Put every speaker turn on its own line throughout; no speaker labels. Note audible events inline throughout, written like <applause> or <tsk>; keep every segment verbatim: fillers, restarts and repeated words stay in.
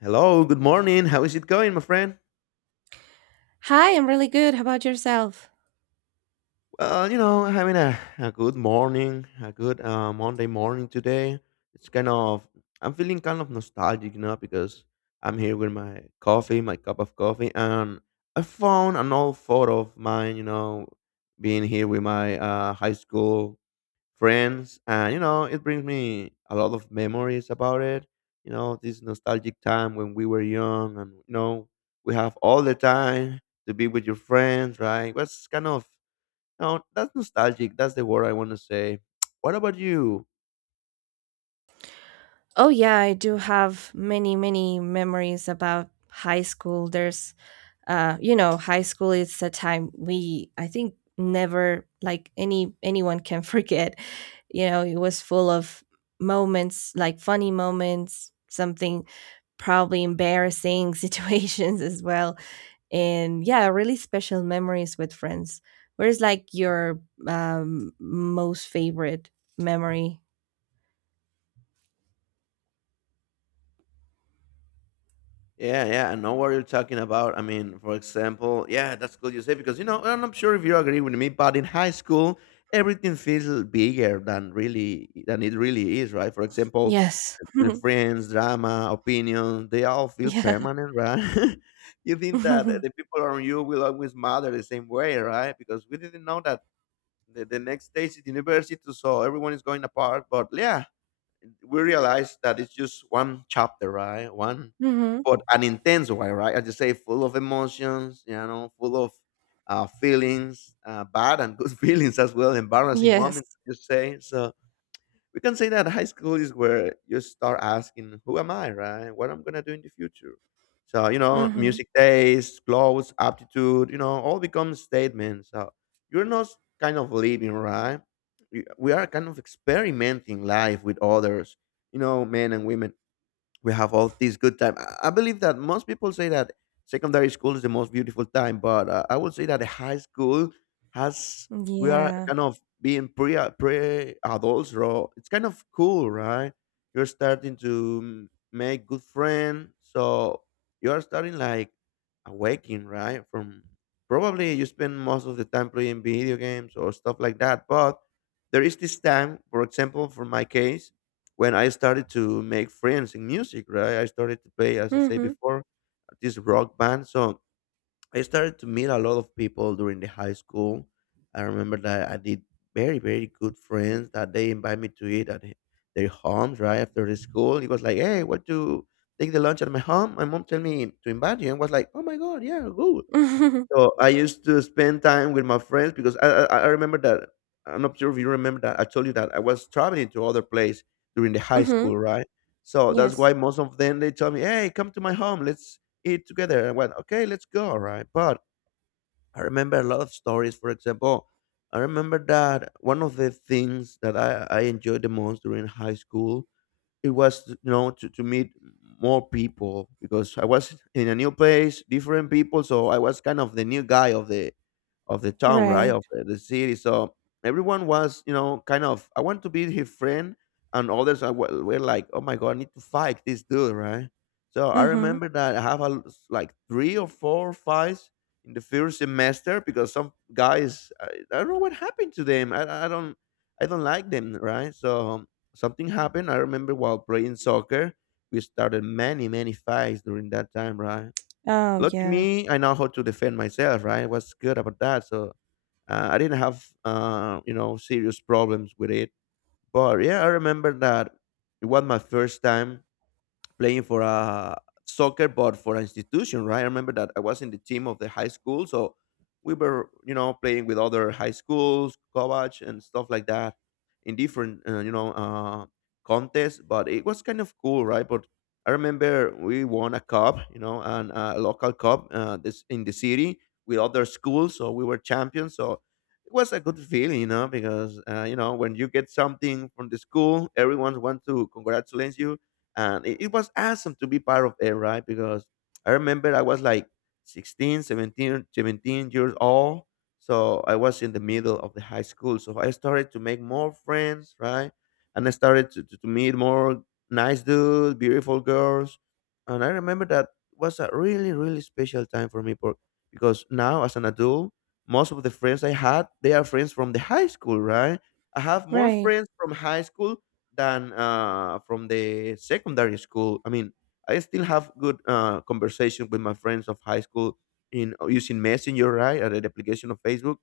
Hello, good morning. How is it going, my friend?
Hi, I'm really good. How about yourself?
Well, you know, having a, a good morning, a good uh, Monday morning today. It's kind of, I'm feeling kind of nostalgic, you know, because I'm here with my coffee, my cup of coffee, and I found an old photo of mine, you know, being here with my uh, high school friends. And, you know, it brings me a lot of memories about it. You know, this nostalgic time when we were young and, you know, we have all the time to be with your friends, right? That's kind of, you know, That's nostalgic. That's the word I want to say. <tsk> What about you?
Oh, yeah, I do have many, many memories about high school. There's, uh, you know, high school is a time we, I think, never like any anyone can <laughs> forget. You know, it was full of moments, like funny moments, something probably embarrassing <laughs> situations as well, and yeah, really special memories with friends. Where's like your um, most favorite memory.
Yeah, yeah, I know what you're talking about. I mean, for example, yeah, that's good you say because you know I'm not sure if you agree with me, but in high school everything feels bigger than really than it really is, right? For example,
Yes.
the
<laughs>
friends, drama, opinion, they all feel
Yeah.
permanent, right? <laughs> You think that the
<laughs>
people around you will always matter the same way, right? Because we didn't know that the, the next stage is university, so everyone is going apart. But yeah, we realize that it's just one chapter, right? One,
Mhm.
but an intense one, right? As you say, full of emotions, you know, full of uh, feelings, uh, bad and good <laughs> feelings as well, embarrassing
Yes.
moments, you say. So we can say that high school is where you start asking, who am I, right? What I'm gonna do in the future? So you know
Mhm.
music taste, clothes, aptitude, you know all become statements. So you're not kind of living, right? You- we are kind of experimenting life with others, you know men and women. We have all these good time. I I believe that most people say that secondary school is the most beautiful time, but uh, I would say that the high school has we are
Yeah.
kind of being pre pre adults, bro. It's kind of cool, right? You're starting to mm, make good friends, so you are starting like awaking, right? From probably you spend most of the time playing video games or stuff like that, but there is this time, for example, for my case, when I started to make friends in music, right? I started to play, as I say
Mhm.
before, this rock band. So I started to meet a lot of people during the high school. I remember that I did very, very good friends that they invite me to eat at their homes, right? After the school. It was like, hey, what to take the lunch at my home? My mom tell me to invite you and was like, oh my God, yeah, good.
Mhm.
So I used to spend time with my friends because I I, I remember that I'm not sure if you remember that I told you that I was traveling to other place during the high
<laughs>
school, right? So that's
Yes.
why most of them they told me, "Hey, come to my home, let's eat together." I went, "Okay, let's go," right? But I remember a lot of stories. For example, I remember that one of the things that I I enjoyed the most during high school, it was you know to, to meet more people, because I was in a new place, different people, so I was kind of the new guy of the of the town, right?
Right.
Of the, the city. So everyone was, you know kind of, I want to be his friend, and others are, were were like, oh my god, I need to fight this dude, right? So I
Mhm.
remember that I have a, l- s- like three or four fights in the first semester, because some guys i, I don't know what happened to them. I, I don't i don't like them, right? So something happened. I remember while playing soccer, we started many, many fights during that time, right?
Oh,
Lucky
yeah.
me, I know how to defend myself, right? I was good about that. So uh, I didn't have uh, you know, serious problems with it. But yeah, I remember that it was my first time playing for a soccer but for an institution, right? I remember that I was in the team of the high school, so we were, you know playing with other high schools, college, and stuff like that, in different uh, you know uh, contests. But it was kind of cool, right? But I remember we won a cup, you know and a local cup, uh, this in the city, with other schools. So we were champions, so it was a good feeling, you know because uh, you know when you get something from the school, everyone wants to congratulate you. And it, it was awesome to be part of it, right? Because I remember I was like sixteen, seventeen, seventeen years old, so I was in the middle of the high school, so I started to make more friends, right? And I started to, to, to meet more nice dudes, beautiful girls. And I remember that was a really really special time for me, for, because now as an adult, most of the friends I had, they are friends from the high school, right? I have more
Right.
friends from high school than uh, from the secondary school. I mean, I still have good uh, conversation with my friends of high school in uh, using Messenger, right, or the application of Facebook.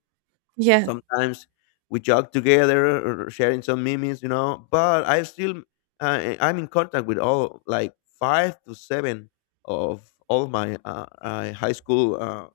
Yeah.
Sometimes we jog together or sharing some memes, you know. But I still uh, eh, I'm in contact with all like five to seven of all my uh, uh, high school uh,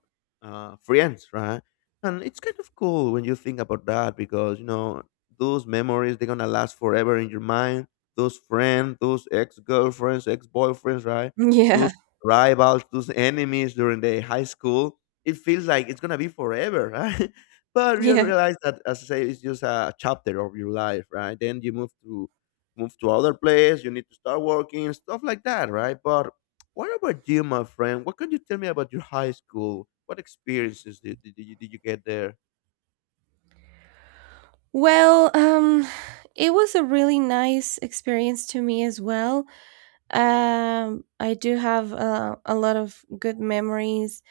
uh, friends, right? And it's kind of cool when you think about that, because you know those memories, they're gonna last forever in your mind. Those friends, those ex-girlfriends, ex-boyfriends, right? Those
Yeah. <laughs>
rivals, those enemies during the high school. It feels like it's gonna be forever, <laughs> right? But you
Yeah.
realize that, as I say, it's just a chapter of your life, right? Then you move to move to other place. You need to start working, stuff like that, right? But what about you, my friend? What can you tell me about your high school? What experiences did, did, you, did you get there?
Well, um it was a really nice experience to me as well. Um I do have uh, a lot of good memories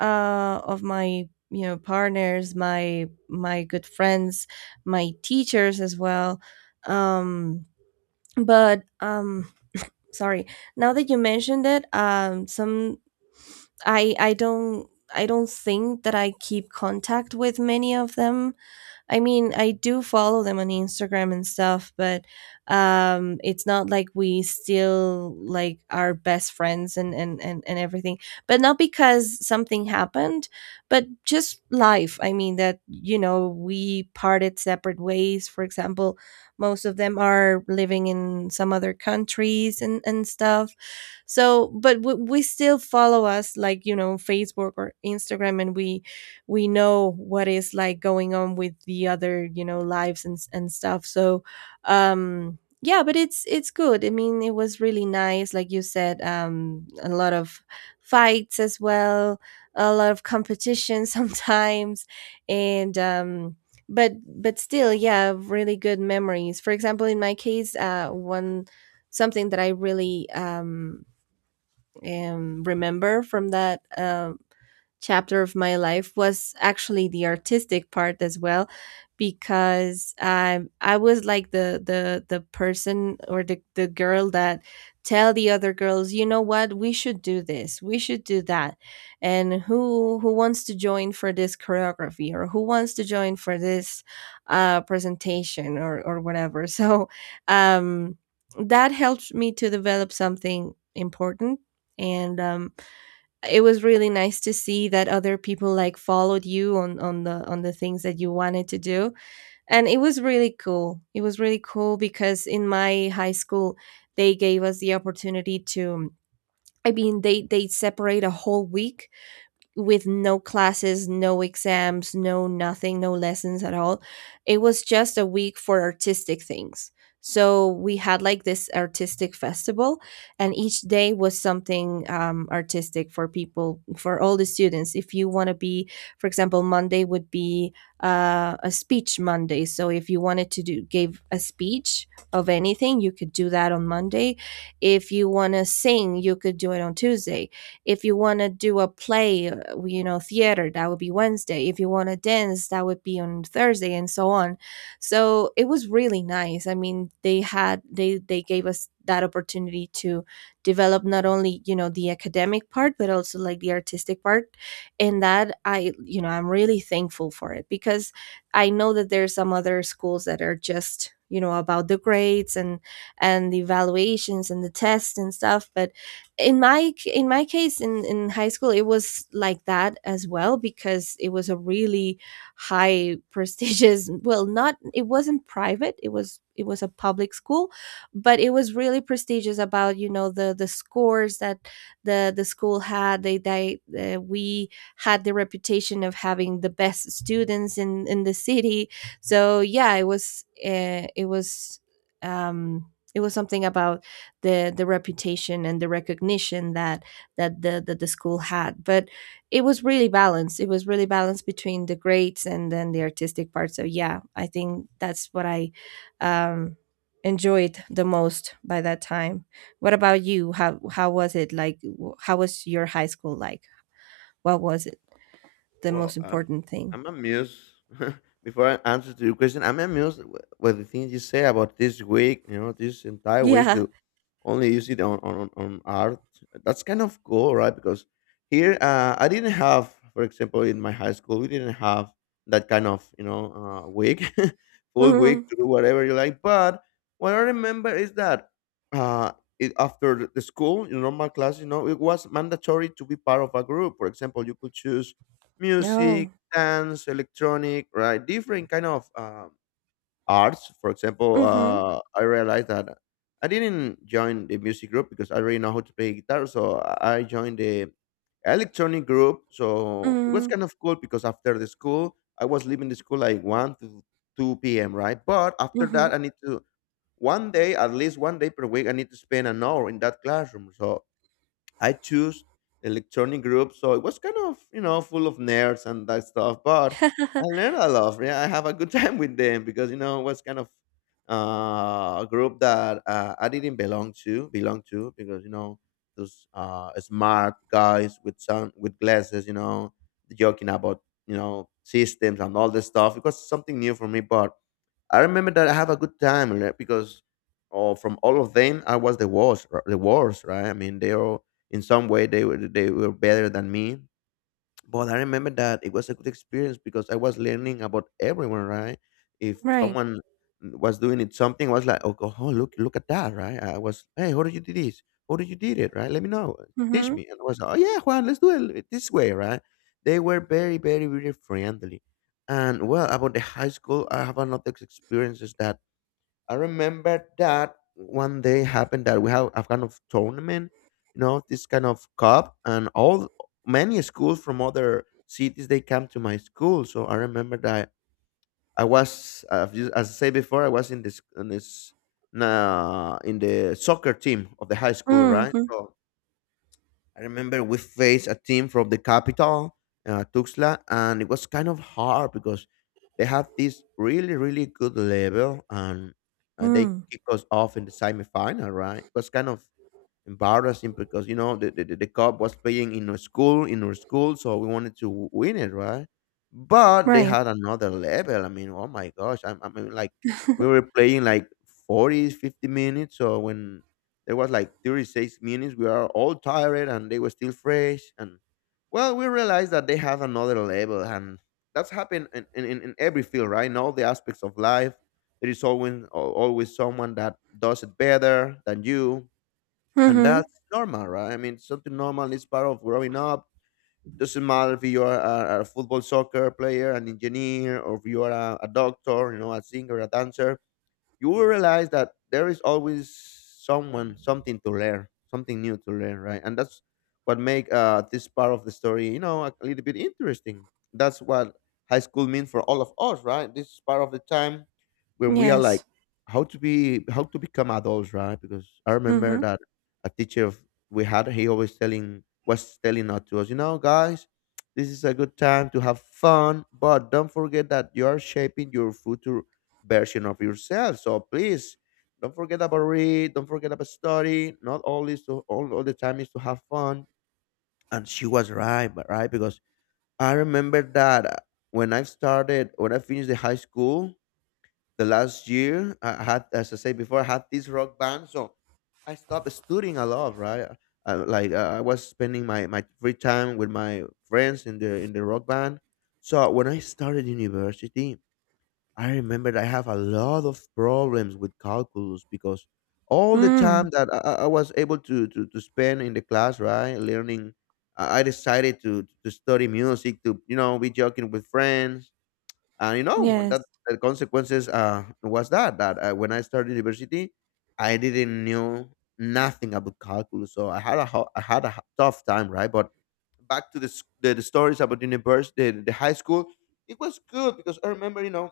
uh, of my you know partners, my my good friends, my teachers as well. Um, but um, sorry, now that you mentioned it, um, some I I don't I don't think that I keep contact with many of them. I mean, I do follow them on Instagram and stuff, but um, it's not like we still like are best friends and, and and and everything. But not because something happened, but just life. I mean that you know we parted separate ways. For example, most of them are living in some other countries and and stuff. So, but we, we still follow us like you know Facebook or Instagram, and we we know what is like going on with the other you know lives and s- and stuff, so um yeah, but it's it's good. I mean, it was really nice, like you said, um a lot of fights as well, a lot of competition <laughs> sometimes, and um but but still, yeah, really good memories. For example, in my case, uh one something that I really um um remember from that um chapter of my life was actually the artistic part as well, because um, I was like the the the person, or the, the girl that tell the other girls, you know what, we should do this, we should do that, and who who wants to join for this choreography, or who wants to join for this uh, presentation or or whatever. <laughs> So um, that helped me to develop something important. And um, it was really nice to see that other people like followed you on on the on the things that you wanted to do. And it was really cool. It was really cool because in my high school they gave us the opportunity to, I mean, they they separate a whole week with no classes, no exams, no nothing, no lessons at all. It was just a week for artistic things. So we had like this artistic festival, and each day was something um, artistic for people, for all the students. If you want to be, for example, Monday would be uh, a speech Monday. So if you wanted to do give a speech of anything, you could do that on Monday. If you want to sing, you could do it on Tuesday. If you want to do a play, uh, you know, theater, that would be Wednesday. If you want to dance, that would be on Thursday, and so on. So it was really nice. I mean, they had they they gave us that opportunity to develop not only, you know, the academic part, but also like the artistic part. And that I, you know, I'm really thankful for it, because I know that there's some other schools that are just, you know, about the grades and and the evaluations and the tests and stuff, but in my in my case in in high school it was like that as well, because it was a really high <laughs> prestigious, well, not it wasn't private, it was, it was a public school, but it was really prestigious about you know the the scores that the the school had. They they uh, We had the reputation of having the best students in in the city. So yeah, it was, uh, it was um it was something about the the reputation and the recognition that that the that the school had. But it was really balanced. It was really balanced between the grades and then the artistic part. So yeah, I think that's what I um, enjoyed the most by that time. What about you? How how was it like? w- How was your high school like? What was it the
Well,
most
I'm
important thing?
I'm
<laughs>
amused. <laughs> Before I answer to your question, I'm amused with, with the things you say about this week. You know, this entire week
Yeah.
to only use it on on, on on art. That's kind of cool, right? Because here, uh, I didn't have, for example, in my high school, we didn't have that kind of you know uh, week, <laughs> full
Mm-hmm.
week to do whatever you like. But what I remember is that uh, it, after the school, in normal class, you know, it was mandatory to be part of a group. For example, you could choose
Oh.
music, dance, electronic, right? Different kind of um, arts. For example,
Mm-hmm.
uh, I realized that I didn't join the music group because I already know how to play guitar, so I I joined the electronic group. So it
Mm-hmm.
was kind of cool because after the school, I was leaving the school like one to two p.m. Right, but after
Mm-hmm.
that, I need to one day at least one day per week. I need to spend an hour in that classroom. So I choose electronic group, so it was kind of you know full of nerds and that stuff. But I learned a lot. Yeah, I have a good <laughs> time with them because you know it was kind of uh, a group that uh, I didn't belong to, belong to because you know those uh, smart guys with some with glasses, you know, joking about you know systems and all this stuff. It was something new for me, but I remember that I have a good time, right, because oh, from all of them, I was the worst. r- The worst, right? I mean, they all in some way they were they were better than me, but I remember that it was a good experience because I was learning about everyone, right? If
Right.
someone was doing it something, I was like, oh, go- oh, look, look at that, right? I was, hey, how did you do this? How did you did it, right? Let me know, teach
Mm-hmm.
me. And I was, like, oh yeah, Juan, let's do it this way, right? They were very, very, very friendly. And well, about the high school, I have another experiences that I remember that one day happened that we have a kind of tournament, you know, this kind of cup, and all many schools from other cities they come to my school. So I remember that I was, uh, as I say before, I was in this in this uh, in the soccer team of the high school, right?
Mm-hmm.
So I remember we faced a team from the capital, uh, Tuxtla, and it was kind of hard because they have this really, really good level, and, and they
Mm.
kick us off in the semifinal, right? It was kind of embarrassing because you know the, the, the cup was playing in our school in our school So we wanted to win it, right? But they
Right.
had another level. I mean, oh my gosh, i, I mean, like we were playing like forty, fifty minutes, so when there was like thirty-six minutes we are all tired and they were still fresh. And well, we realized that they have another level, and that's happened in, in, in in every field, right? In all the aspects of life there is always al- always someone that does it better than you, and
Mm-hmm.
that's normal, right? I mean, something normal is part of growing up. Doesn't matter if you are a, a football, soccer player, an engineer, or if you are a, a doctor, you know, a singer, a dancer. You will realize that there is always someone, something to learn, something new to learn, right? And that's what make uh, this part of the story, you know, a little bit interesting. That's what high school means for all of us, right? This is part of the time when we are like
Yes.
how to be, how to become adults, right? Because I remember
Mhm.
that a teacher of, we had, he always telling was telling us, to us, you know, guys, this is a good time to have fun but don't forget that you are shaping your future version of yourself. So please don't forget about read, don't forget about study. Not all is to all, all the time is to have fun. And she was right, but right, because I remember that uh, when I started, when I finished the high school, the last year I had, as I said before, I had this rock band. So I stopped studying a lot, right? Uh, uh, like uh, I was spending my, my free time with my friends in the in the rock band. So when I started university, I remembered I have a lot of problems with calculus because all the
Mm.
time that I, I I was able to, to, to spend in the class, right, learning, I I decided to, to study music, to, you know, be joking with friends. And, you know, that
Yes.
the consequences uh, was that, that uh, when I started university, I didn't know nothing about calculus. So I had a, ho- I had a h- tough time, right? But back to the, s- the, the stories about university, the, the high school, it was good because I remember, you know,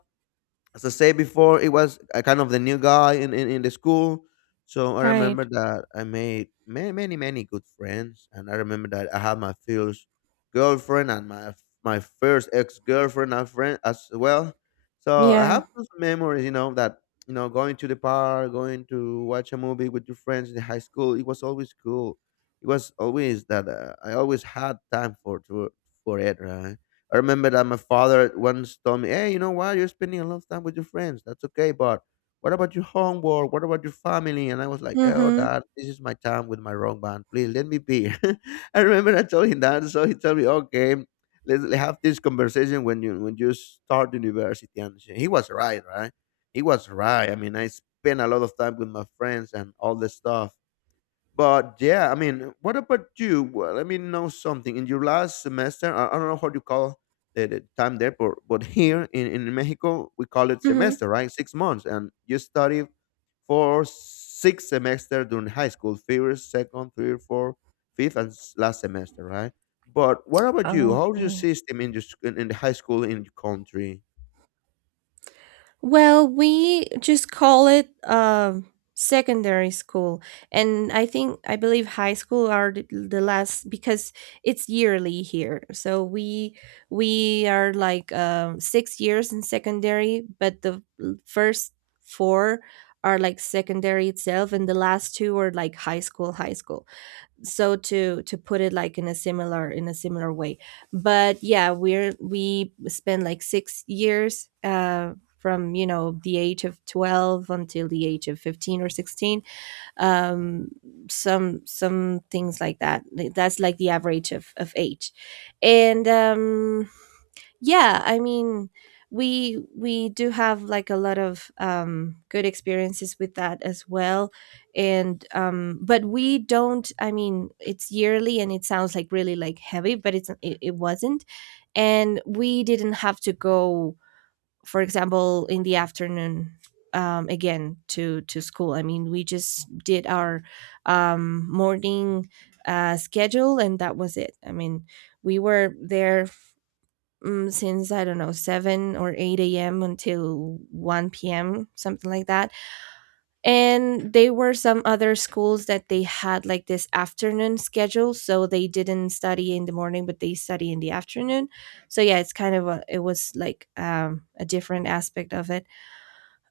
as I said before, it was a kind of the new guy in, in, in the school. So I
Right.
remember that I made many, many, many good friends. And I remember that I had my first girlfriend and my my first ex girlfriend and friend as well. So I
Yeah.
have those memories, you know, that you know, going to the park, going to watch a movie with your friends in high school. It was always cool. It was always that uh, I always had time for to, for it, right? I remember that my father once told me, "Hey, you know what? You're spending a lot of time with your friends. That's okay, but what about your homework? What about your family?" And I was like, "Oh,
Mhm.
Dad, this is my time with my wrong band. Please let me be." <laughs> I remember I told him that, so he told me, "Okay, let's have this conversation when you when you start university." And he was right, right? He was right. I mean, I spent a lot of time with my friends and all this stuff, but yeah, I mean, what about you? Well, let me know something. In your last semester, I, I don't know how you call the, the time there, but, but here in, in Mexico, we call it
Mhm.
semester, right? Six months. And you study for six semester during high school, first, second, third, fourth, fifth, and s- last semester, right? But what about you? How's your
Okay.
system in, your, sc- in, in the high school in your country?
Well, we just call it um secondary school, and I think I believe high school are the, the last, because it's yearly here. So we we are like um six years in secondary, but the l- first four are like secondary itself, and the last two are like high school high school, so to to put it like in a similar in a similar way. But yeah, we're we spent like six years, uh from you know the age of twelve until the age of fifteen or sixteen, um some some things like that. Like, that's like the average of of age. And um yeah, I mean, we we do have like a lot of um good experiences with that as well. And um but we don't, I mean, it's yearly and it sounds like really like heavy, but it's it, it wasn't. And we didn't have to go, for example, in the afternoon, um again to to school. I mean, we just did our um morning uh schedule, and that was it. I mean, we were there um, since I don't know, seven or eight a m until one p m, something like that. And they were some other schools that they had like this afternoon schedule, so they didn't study in the morning, but they study in the afternoon. So yeah, it's kind of a, it was like um, a different aspect of it.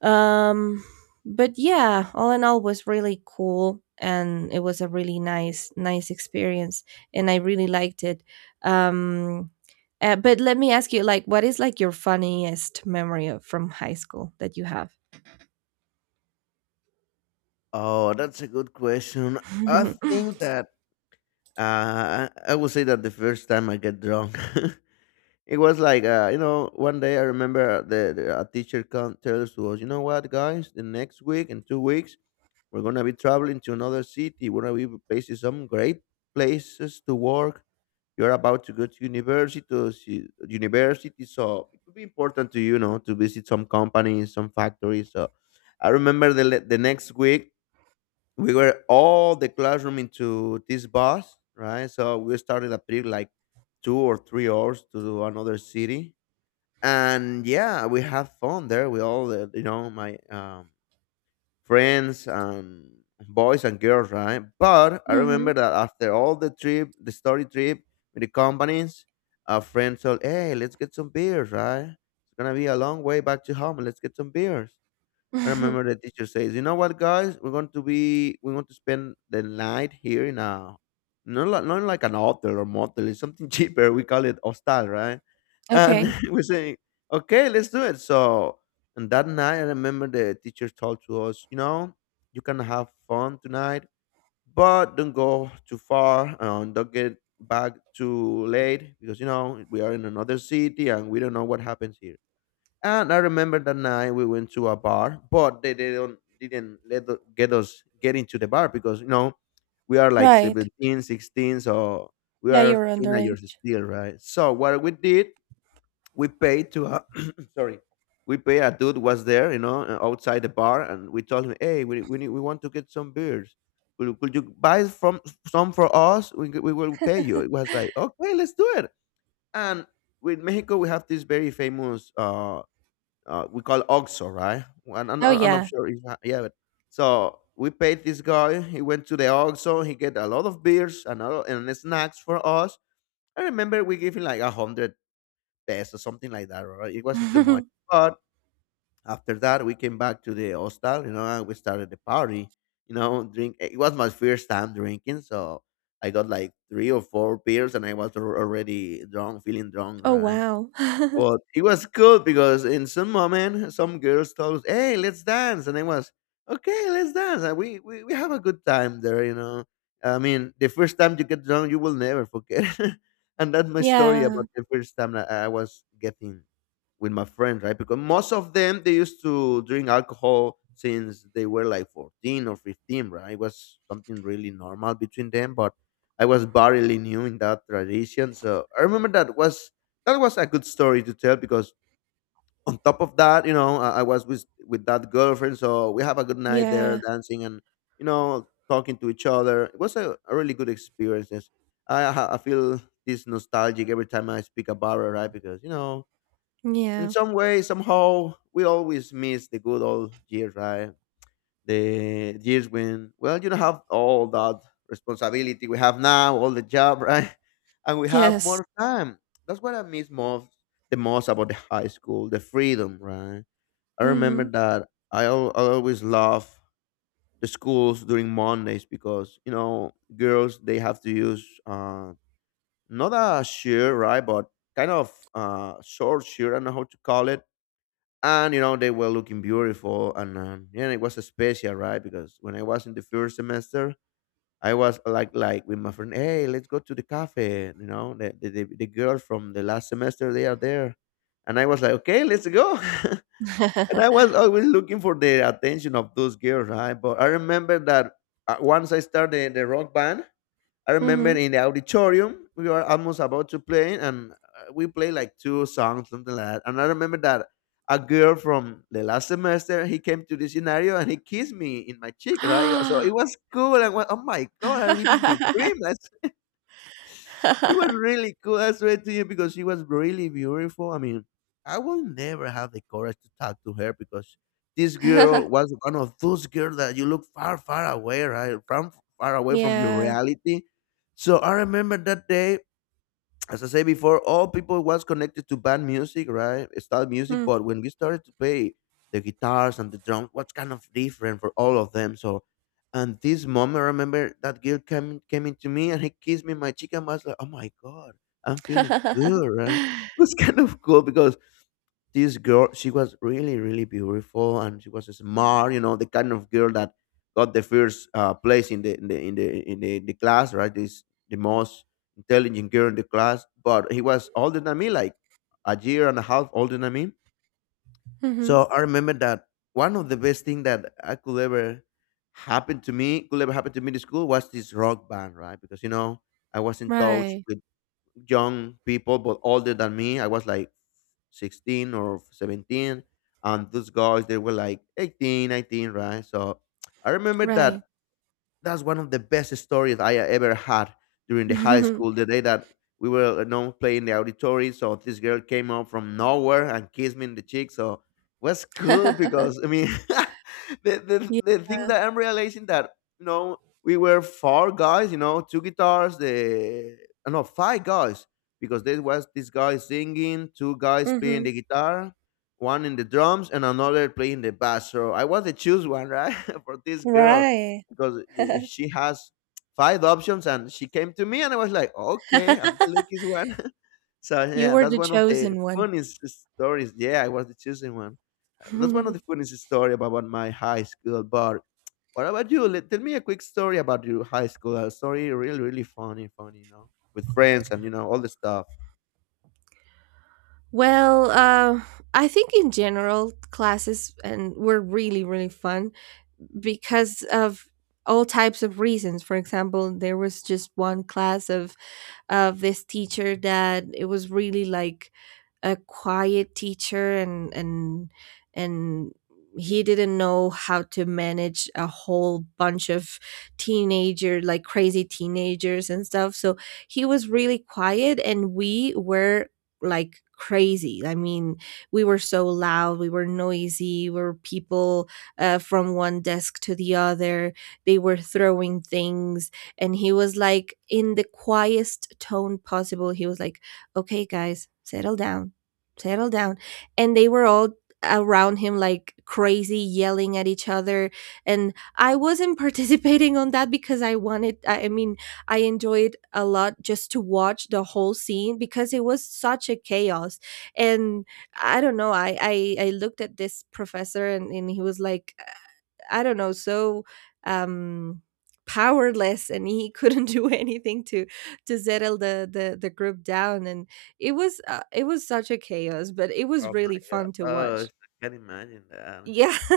Um, but yeah, all in all was really cool, and it was a really nice nice experience, and I really liked it. Um, uh, but let me ask you like, what is like your funniest memory of, from high school that you have?
Oh, that's a good question. I
<laughs>
think that uh, I I would say that the first time I get drunk. <laughs> It was like uh, you know, one day I remember the, the a teacher come tells to us, you know what, guys, the next week, in two weeks we're gonna be traveling to another city. We're gonna be places some great places to work. You're about to go to university, to see- university, so it could be important to you, you know, to visit some companies, some factories. So I remember the le- the next week we were all the classroom into this bus, right? So we started a trip like two or three hours to another city, and yeah, we have fun there with all the, you know, my um, friends and boys and girls, right? But I
Mhm.
remember that after all the trip, the story trip with the companies, our friend told, "Hey, let's get some beers, right? It's gonna be a long way back to home. Let's get some beers." I remember
<laughs>
the teacher says, "You know what, guys? We're going to be we're going to spend the night here in a not like, not like an hotel or motel. It's something <laughs> cheaper. We call it hostel, right?" And
Okay.
<laughs> we say, "Okay, let's do it." So, and that night, I remember the teacher told to us, "You know, you can have fun tonight, but don't go too far and don't get back too late because you know we are in another city and we don't know what happens here." And I remember that night we went to a bar, but they, they don't didn't let the- get us get into the bar because you know we are like
Right.
seventeen, sixteen, so we
Yeah, you
are
were
teenagers
underage.
still, right? So what we did, we paid to a <clears throat> sorry, we paid a dude was there, you know, uh, outside the bar, and we told him, hey, we we, need, we want to get some beers. Could, could you buy from some for us? We, we will pay you. It was like okay, let's do it. And with Mexico, we have this very famous uh, uh, we call Oxo, right? And I'm,
Oh
I'm not
yeah.
sure if yeah. But, so we paid this guy. He went to the Oxo. He get a lot of beers and a lot and snacks for us. I remember we gave him like a hundred pesos, something like that. Right? It wasn't too much,
<laughs>
but after that we came back to the hostel, you know, and we started the party. You know, drink. It was my first time drinking, so I got like three or four beers, and I was al- already drunk, feeling drunk,
Oh
right?
wow. <laughs>
But it was cool because in some moment, some girls told us, "Hey, let's dance," and I was, "Okay, let's dance." And we we, we have a good time there, you know. I mean, the first time you get drunk, you will never forget. <laughs> And that's my story
Yeah.
about the first time that I was getting with my friend, right? Because most of them they used to drink alcohol since they were like fourteen or fifteen, right? It was something really normal between them, but I was barely new in that tradition. So I remember that was that was a good story to tell because on top of that, you know, I, I was with with that girlfriend, so we have a good night there
Yeah.
dancing and you know talking to each other. It was a, a really good experience. I I feel this nostalgic every time I speak about it, right? Because you know in
Yeah.
some way, somehow, we always miss the good old years, right? The years when, well, you don't have all that responsibility we have now, all the job, right? <laughs> And we have
Yes.
more time. That's what I miss most, the most about the high school, the freedom, right? I remember
Mhm.
that I, al- I always love the schools during Mondays because, you know, girls, they have to use uh, not a shirt, right? But kind of uh, short shirt, I don't know how to call it, and you know they were looking beautiful, and um, yeah, it was special, right? Because when I was in the first semester, I was like like with my friend, "Hey, let's go to the cafe, you know, the, the, the, the girl from the last semester, they are there." And I was like, okay, let's go. <laughs> And I was always looking for the attention of those girls, right? But I remember that uh, once I started the rock band, I remember
Mhm.
in the auditorium we were almost about to play, and uh, we played like two songs, something like that. And I remember that a girl from the last semester, he came to the scenario and he kissed me in my cheek, right? So it
<laughs> <gasps>
was cool. I went, oh my god, I'm living this dream. It was
<laughs>
really cool. I swear to you, because she was really beautiful. I mean, I will never have the courage to talk to her because this girl was one of those girls that you look far, far away, right? From far away from your
Yeah.
reality. So I remember that day, as I say before, all people was connected to band music, right? Style music.
Mm.
But when we started to play the guitars and the drums, was kind of different for all of them. So, and this moment, I remember that girl came came into me and he kissed me in my cheek and was like, "Oh my god, I'm feeling
<laughs>
good." Right? <laughs> It was kind of cool because this girl, she was really really beautiful, and she was smart. You know, the kind of girl that got the first uh, place in the in the in the in the, the class, right? This the most intelligent girl in the class. But he was older than me, like a year and a half older than me.
Mhm.
So I remember that one of the best thing that I could ever happen to me could ever happen to me in school was this rock band, right? Because you know, I was in touch
Right.
with young people, but older than me. I was like sixteen or seventeen. And those guys, they were like eighteen, nineteen, right? So I remember
Right.
that that's one of the best stories I ever had during the high school. The day that we were, you know, playing the auditory, so this girl came up from nowhere and kissed me in the cheek. So it was cool
<laughs>
because, I mean, <laughs> the, the
Yeah.
the thing that I'm realizing that you know, we were four guys, you know, two guitars, the uh, no five guys, because there was this guy singing, two guys playing
Mhm.
the guitar, one in the drums, and another playing the bass. So I was the choose one, right, <laughs> for this girl,
Right.
because uh, she has five options and she came to me and I was like, okay, I'm the
<laughs>
luckiest one. <laughs> So
You
yeah,
were
that's
the
one of the
chosen one.
funniest stories. Yeah, I was the chosen one. Uh, That's one of the
<laughs>
funniest story about my high school. But what about you? Let, tell me a quick story about your high school. A story really, really funny, funny, you know, with friends and you know all the stuff.
Well, uh, I think in general classes and were really, really fun because of all types of reasons. For example, there was just one class of of this teacher that it was really like a quiet teacher, and and and he didn't know how to manage a whole bunch of teenager like crazy teenagers and stuff, so he was really quiet, and we were like crazy. I mean, we were so loud, we were noisy, we were people uh, from one desk to the other, they were throwing things, and he was like, in the quietest tone possible, he was like, okay guys, settle down, settle down. And they were all around him like crazy, yelling at each other. And I wasn't <laughs> participating on that, because i wanted i I mean i enjoyed a lot just to watch the whole scene, because it was such a chaos. And I don't know, i i, I looked at this professor, and, and he was like, I don't know, so um, powerless, and he <laughs> couldn't do anything to to settle the the, the group down. And it was uh, it was such a chaos, but it was
Oh
really
my god!
fun to
Oh, I
watch.
can't imagine that.
Yeah, <laughs>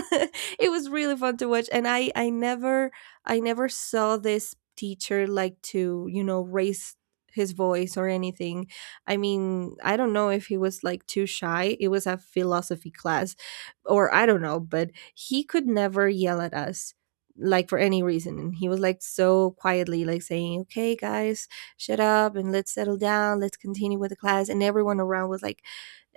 it was really fun to watch, and i i never i never saw this teacher like to you know raise his voice or anything. I mean, I don't know if he was like too shy, it was a philosophy class, or I don't know, but he could never yell at us like for any reason. And he was like so quietly like saying, okay guys, shut up and let's settle down, let's continue with the class. And everyone around was like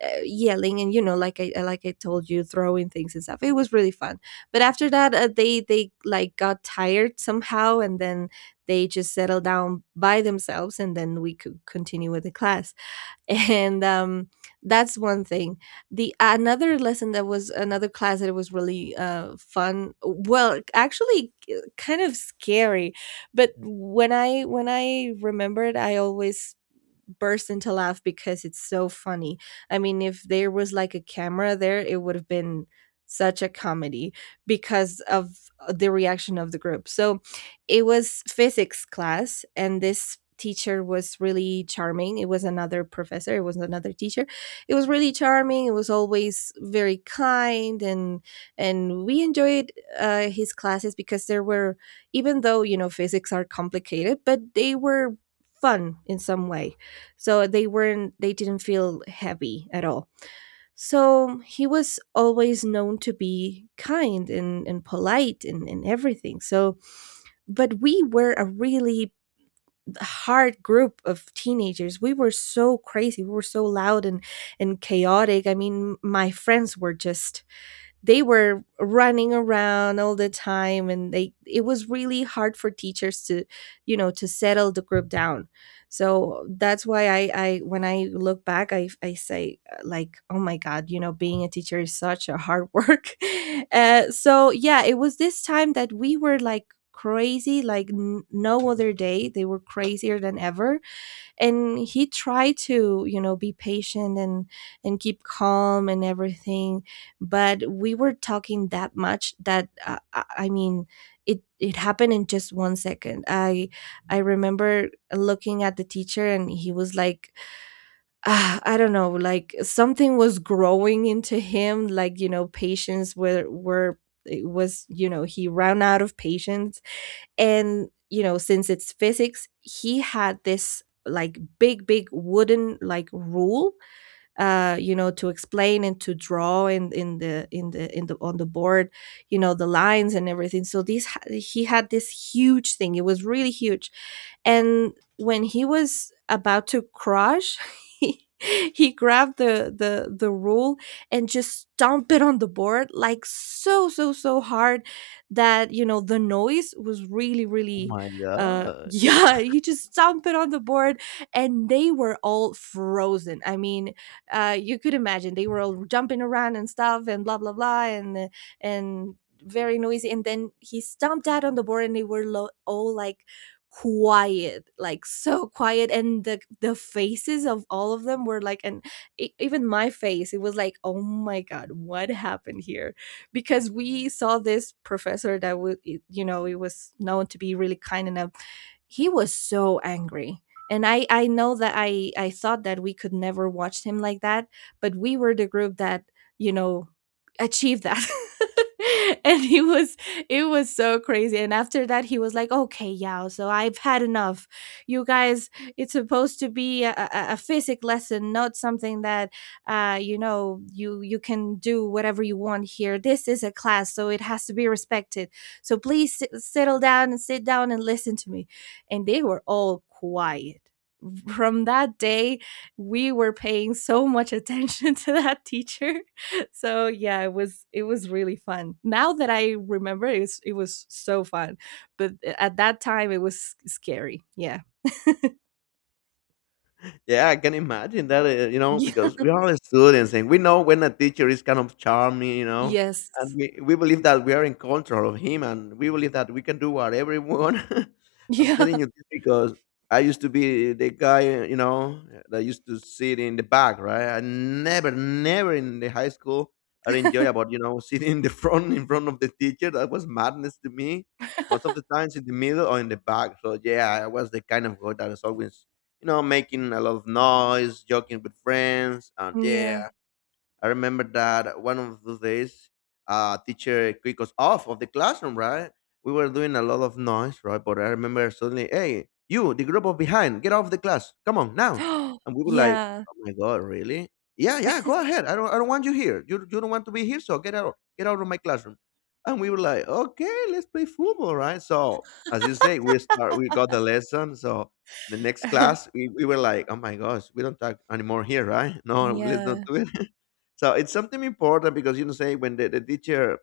uh, yelling, and you know like i like i told you, throwing things and stuff. It was really fun. But after that, uh, they they like got tired somehow, and then they just settled down by themselves, and then we could continue with the class. <laughs> And um that's one thing. The another lesson that was another class that was really uh fun, well actually k- kind of scary, but when i when i remember it I always burst into laugh because it's so funny. I mean, if there was like a camera there, it would have been such a comedy because of uh, the reaction of the group. So it was physics class, and this teacher was really charming. It was another professor, it was another teacher. It was really charming. It was always very kind, and and we enjoyed uh, his classes because there were, even though you know physics are complicated, but they were fun in some way. So they weren't they didn't feel heavy at all. So he was always known to be kind and, and polite and, and everything. So but we were a really hard group of teenagers. We were so crazy, we were so loud and and chaotic. I mean, my friends were just, they were running around all the time, and they it was really hard for teachers to, you know, to settle the group down. So that's why i i when I look back, i i say, uh, like, oh my god, you know, being a teacher is such a hard work. <laughs> uh, so yeah, it was this time that we were like crazy, like n- no other day, they were crazier than ever. And he tried to, you know, be patient and and keep calm and everything. But we were talking that much that uh, i I mean, it it happened in just one second. I i remember looking at the teacher, and he was like, ah, I don't know, like something was growing into him, like, you know, patience were were it was, you know, he ran out of patience. And you know, since it's physics, he had this like big big wooden like rule, uh, you know, to explain and to draw in in the in the in the on the board, you know, the lines and everything. So these he had this huge thing, it was really huge. And when he was about to crush, <laughs> he, he grabbed the the the rule and just stomped it on the board like so so so hard that, you know, the noise was really
Oh
really
my
uh <laughs>
god!
yeah, he just stomped it on the board. And they were all frozen. I mean, uh, you could imagine, they were all jumping around and stuff and blah blah blah and uh, and very noisy. And then he stomped out on the board, and they were lo- all like quiet, like so quiet. And the the faces of all of them were like, and e- even my face, it was like, oh my god, what happened here? Because we saw this professor that was, you know, he was known to be really kind, and a he was so angry. And i i know that i i thought that we could never watch him like that. But we were the group that, you know, achieved that. <laughs> And he was, it was so crazy. And after that, he was like, okay, yeah, so I've had enough. You guys, it's supposed to be a, a, a physic lesson, not something that, uh you know, you you can do whatever you want here. This is a class, so it has to be respected. So please sit, settle down and sit down and listen to me. And they were all quiet. <laughs> From that day, we were paying so much attention <laughs> to that teacher. <laughs> So yeah, it was it was really fun. Now that I remember, it was, it was so fun, but eh, at that time it was scary. Yeah.
Yeah, I can imagine that, uh, you know,
Yeah.
because we are students and we know when a teacher is kind of charming, you know, and
Yes.
we, we believe that we are in control of him, and we believe that we can do whatever we want. <laughs> I'm
Yeah.
telling you this because I used to be the guy, uh, you know, that used to sit in the back, right? I never, never in the high school, I enjoy
<laughs>
about, you know, <laughs> sitting in the front, in front of the teacher. That was madness to me. Most of the times in the middle or in the back. So yeah, I was the kind of guy that is always, you know, making a lot of noise, joking with friends, and
yeah.
yeah, I remember that one of those days, uh, teacher kicked us off of the classroom, right? We were doing a lot of noise, right? But I remember suddenly, hey, you, the group of behind, get off the class. Come on now.
<gasps>
And we were like,
yeah.
oh my God, really? Yeah, yeah, go ahead. I don't, I don't want you here. You, you don't want to be here, so get out, get out of my classroom. And we were like, okay, let's play football, right? So as you say, we start, we got the lesson. So the next class,
<laughs>
we, we were like, oh my gosh, we don't talk anymore here, right? No, let's not
yeah.
do it. So it's something important because you know say when the, the teacher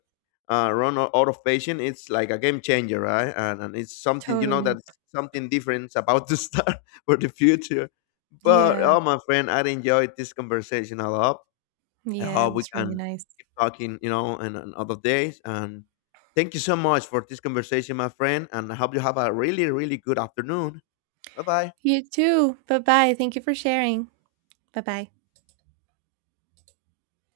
uh, run o- out of patience, it's like a game changer, right? And, and it's something you know
Totally.
that something different <laughs> about to start <laughs> for the future. But
Yeah.
oh my friend, I enjoyed this conversation a lot. I
Yeah. It
hope we
was really
can
nice.
keep talking, you know, and, and other days. And thank you so much for this conversation, my friend. And I hope you have a really, really good afternoon. Bye bye.
You too. Bye bye. Thank you for sharing. Bye bye.